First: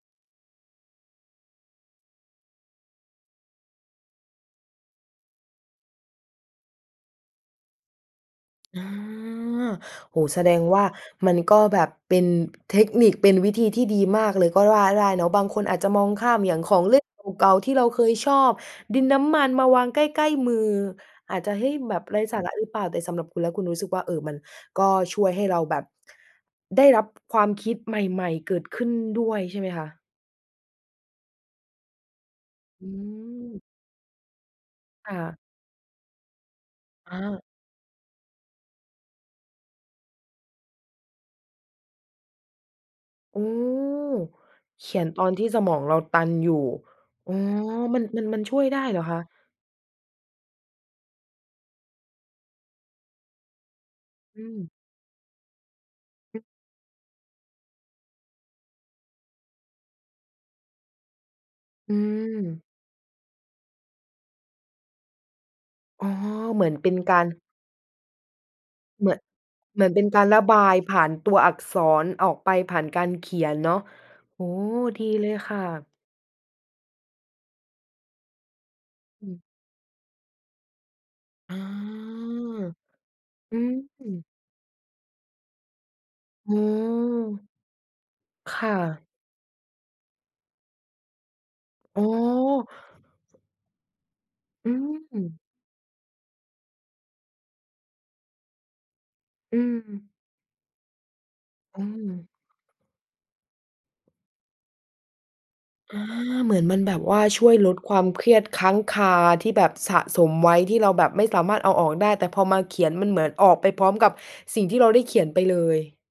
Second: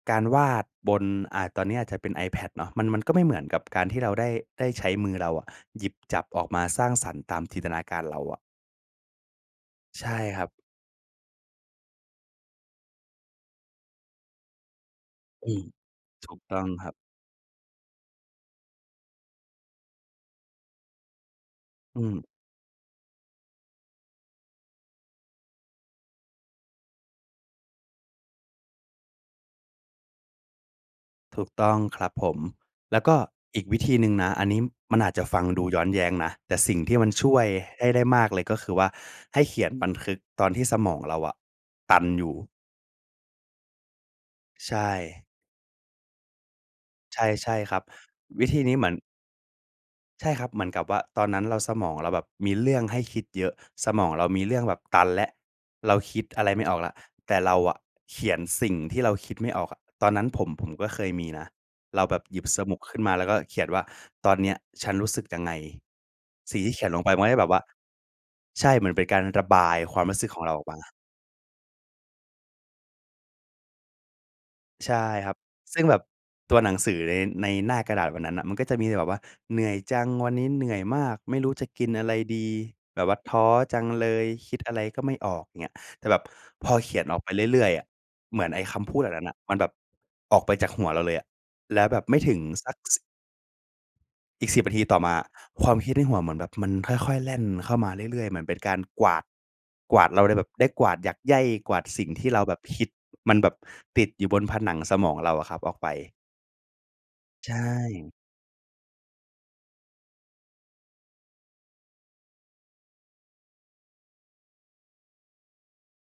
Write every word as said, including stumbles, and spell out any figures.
การวาดบน อ่า ตอนนี้อาจจะเป็น iPad เนาะ มัน มันก็ไม่เหมือนกับการที่เราได้ ได้ใช้มือเราอะหยิบจับออกมาสร้างสรรค์ตามจินตนาการเราอะ อา ใช่โอ้โฮ แคสรัดบ งว่ามันก็แบบเป็นเทคนิค เป็นวิธีที่ดีมากเลยก็ว่าได้เนาะ บาองืคม นอาจจะมองขถ้าูกมอยต่้างอขงอคงรัเบ ล่นเก่า ๆ ที่เราเคยชอบ ดินน้ำมันมาวางใกล้ ๆ มือ อาจจะ เฮ้ย แบอืบไร้ม สาระหรือเปล่า แต่สำหรับคุณแล้ว คุณรู้สึกว่า เอ่อ มันก็ช่วยให้เราแบบได้รับความคิดใหม่ ๆ เกิดขึ้นด้วย ใช่ไหมคะ? ถูกต้องครับผม อืแล้วก็อม ีกวิธีหนึ่งนะ อันนี้มันอคาจ่จะะ ฟังดูย้อนแย้งนะ แต่สิ่งที่มันอช่วา ยให้ได้มากเลย ก็คือว่าให้เขียนบันทึกตอนที่สมองเราอะตันอยู่ อืม ใชเขียนต่ อนที่สมองเราตันอยู่ ใช่ อ๋อ ใช่ครับ มัน มัน มันวิชธ่ีวยนไี้ด้เหมือเหน รอคะ? ใช่ครับ เหมือนกับว่าตอนนั้นเรา สมองเราแบบมีเรื่องให้คิดเยอะ สมองเราอมืีเรื่อม งแบบตันแล้ว เราคิดอะไรไม่ออกแล้ว แต่เราอะเขียนสิ่งที่เราคิดไม่ออกอะ ตอนนั้นผม ผมก็เคยมีนะ อืเราแบบหยิบสม มุก ขึ้นมา แล้วก็เขียนว่า "ตอนเนี้ยฉันรู้สึกยังไง?" อ๋อ สิเ่งหมืทีอ่นเขเีปย็นนลงไปกมัานร ก็จะแบบว่า ใช่ เหมือนเป็เหนมืกอาน รระบายเหมือนคเวปา็มนรูก้สาึรกขรอะงเราบออกามยา ผ่านตัวอักษร ออกไปผ่านการเขียนเนาะ โอ้ ใช่ดีเลครับ ยค่ซึ่ะ งแบบตัวหนังสือใน ในหน้ากระดาษวันนั้นน่ะ มันก็จะมีแบบว่า อืม "เหนื่อยจัง วันนี้เหนื่อยมาก ไม่รู้อ๋อ จะกินอะไรดี แบบว่าท้ออืจังเลม ย คิดอะไรก็ไม่ออก" อย่างเงี้ย แต่แบบอ๋อ พอเขียนออกไปเรื่อย ๆ อะ เหมือนคไอ้่คำพูดแะ บบนั้นน่ะ มันแบบออกไปจากหัวเราเลยอะ แล้วแบอ๋อ บไม่ถึงสัก ส อีก สิบ อืนาทีต่อมา ม ความคิดในหัวเหมือนแบบมันค่อย ๆ แล่นเข้ามาเรื่อย ๆ เหมือนเป็นการกวาด อืกวม าดเราเลยแบบ ได้กวาดหยากไย่ กวอาืดสิ่งทม ี่เราแบบคิด มันแบบติดอยู่บนผนังสมองเราอะครับออกไป อา เหมือนมันแบบว่าช่ใวชยลดความ่ เครียดค้างคาที่แบบสะสมไว้ ที่เราแบบไม่สามารถเอาออกได้ แต่พอมาเขียน มันเหมือนออกไปพร้อมกับสิ่งที่เราได้เขียนไปเลย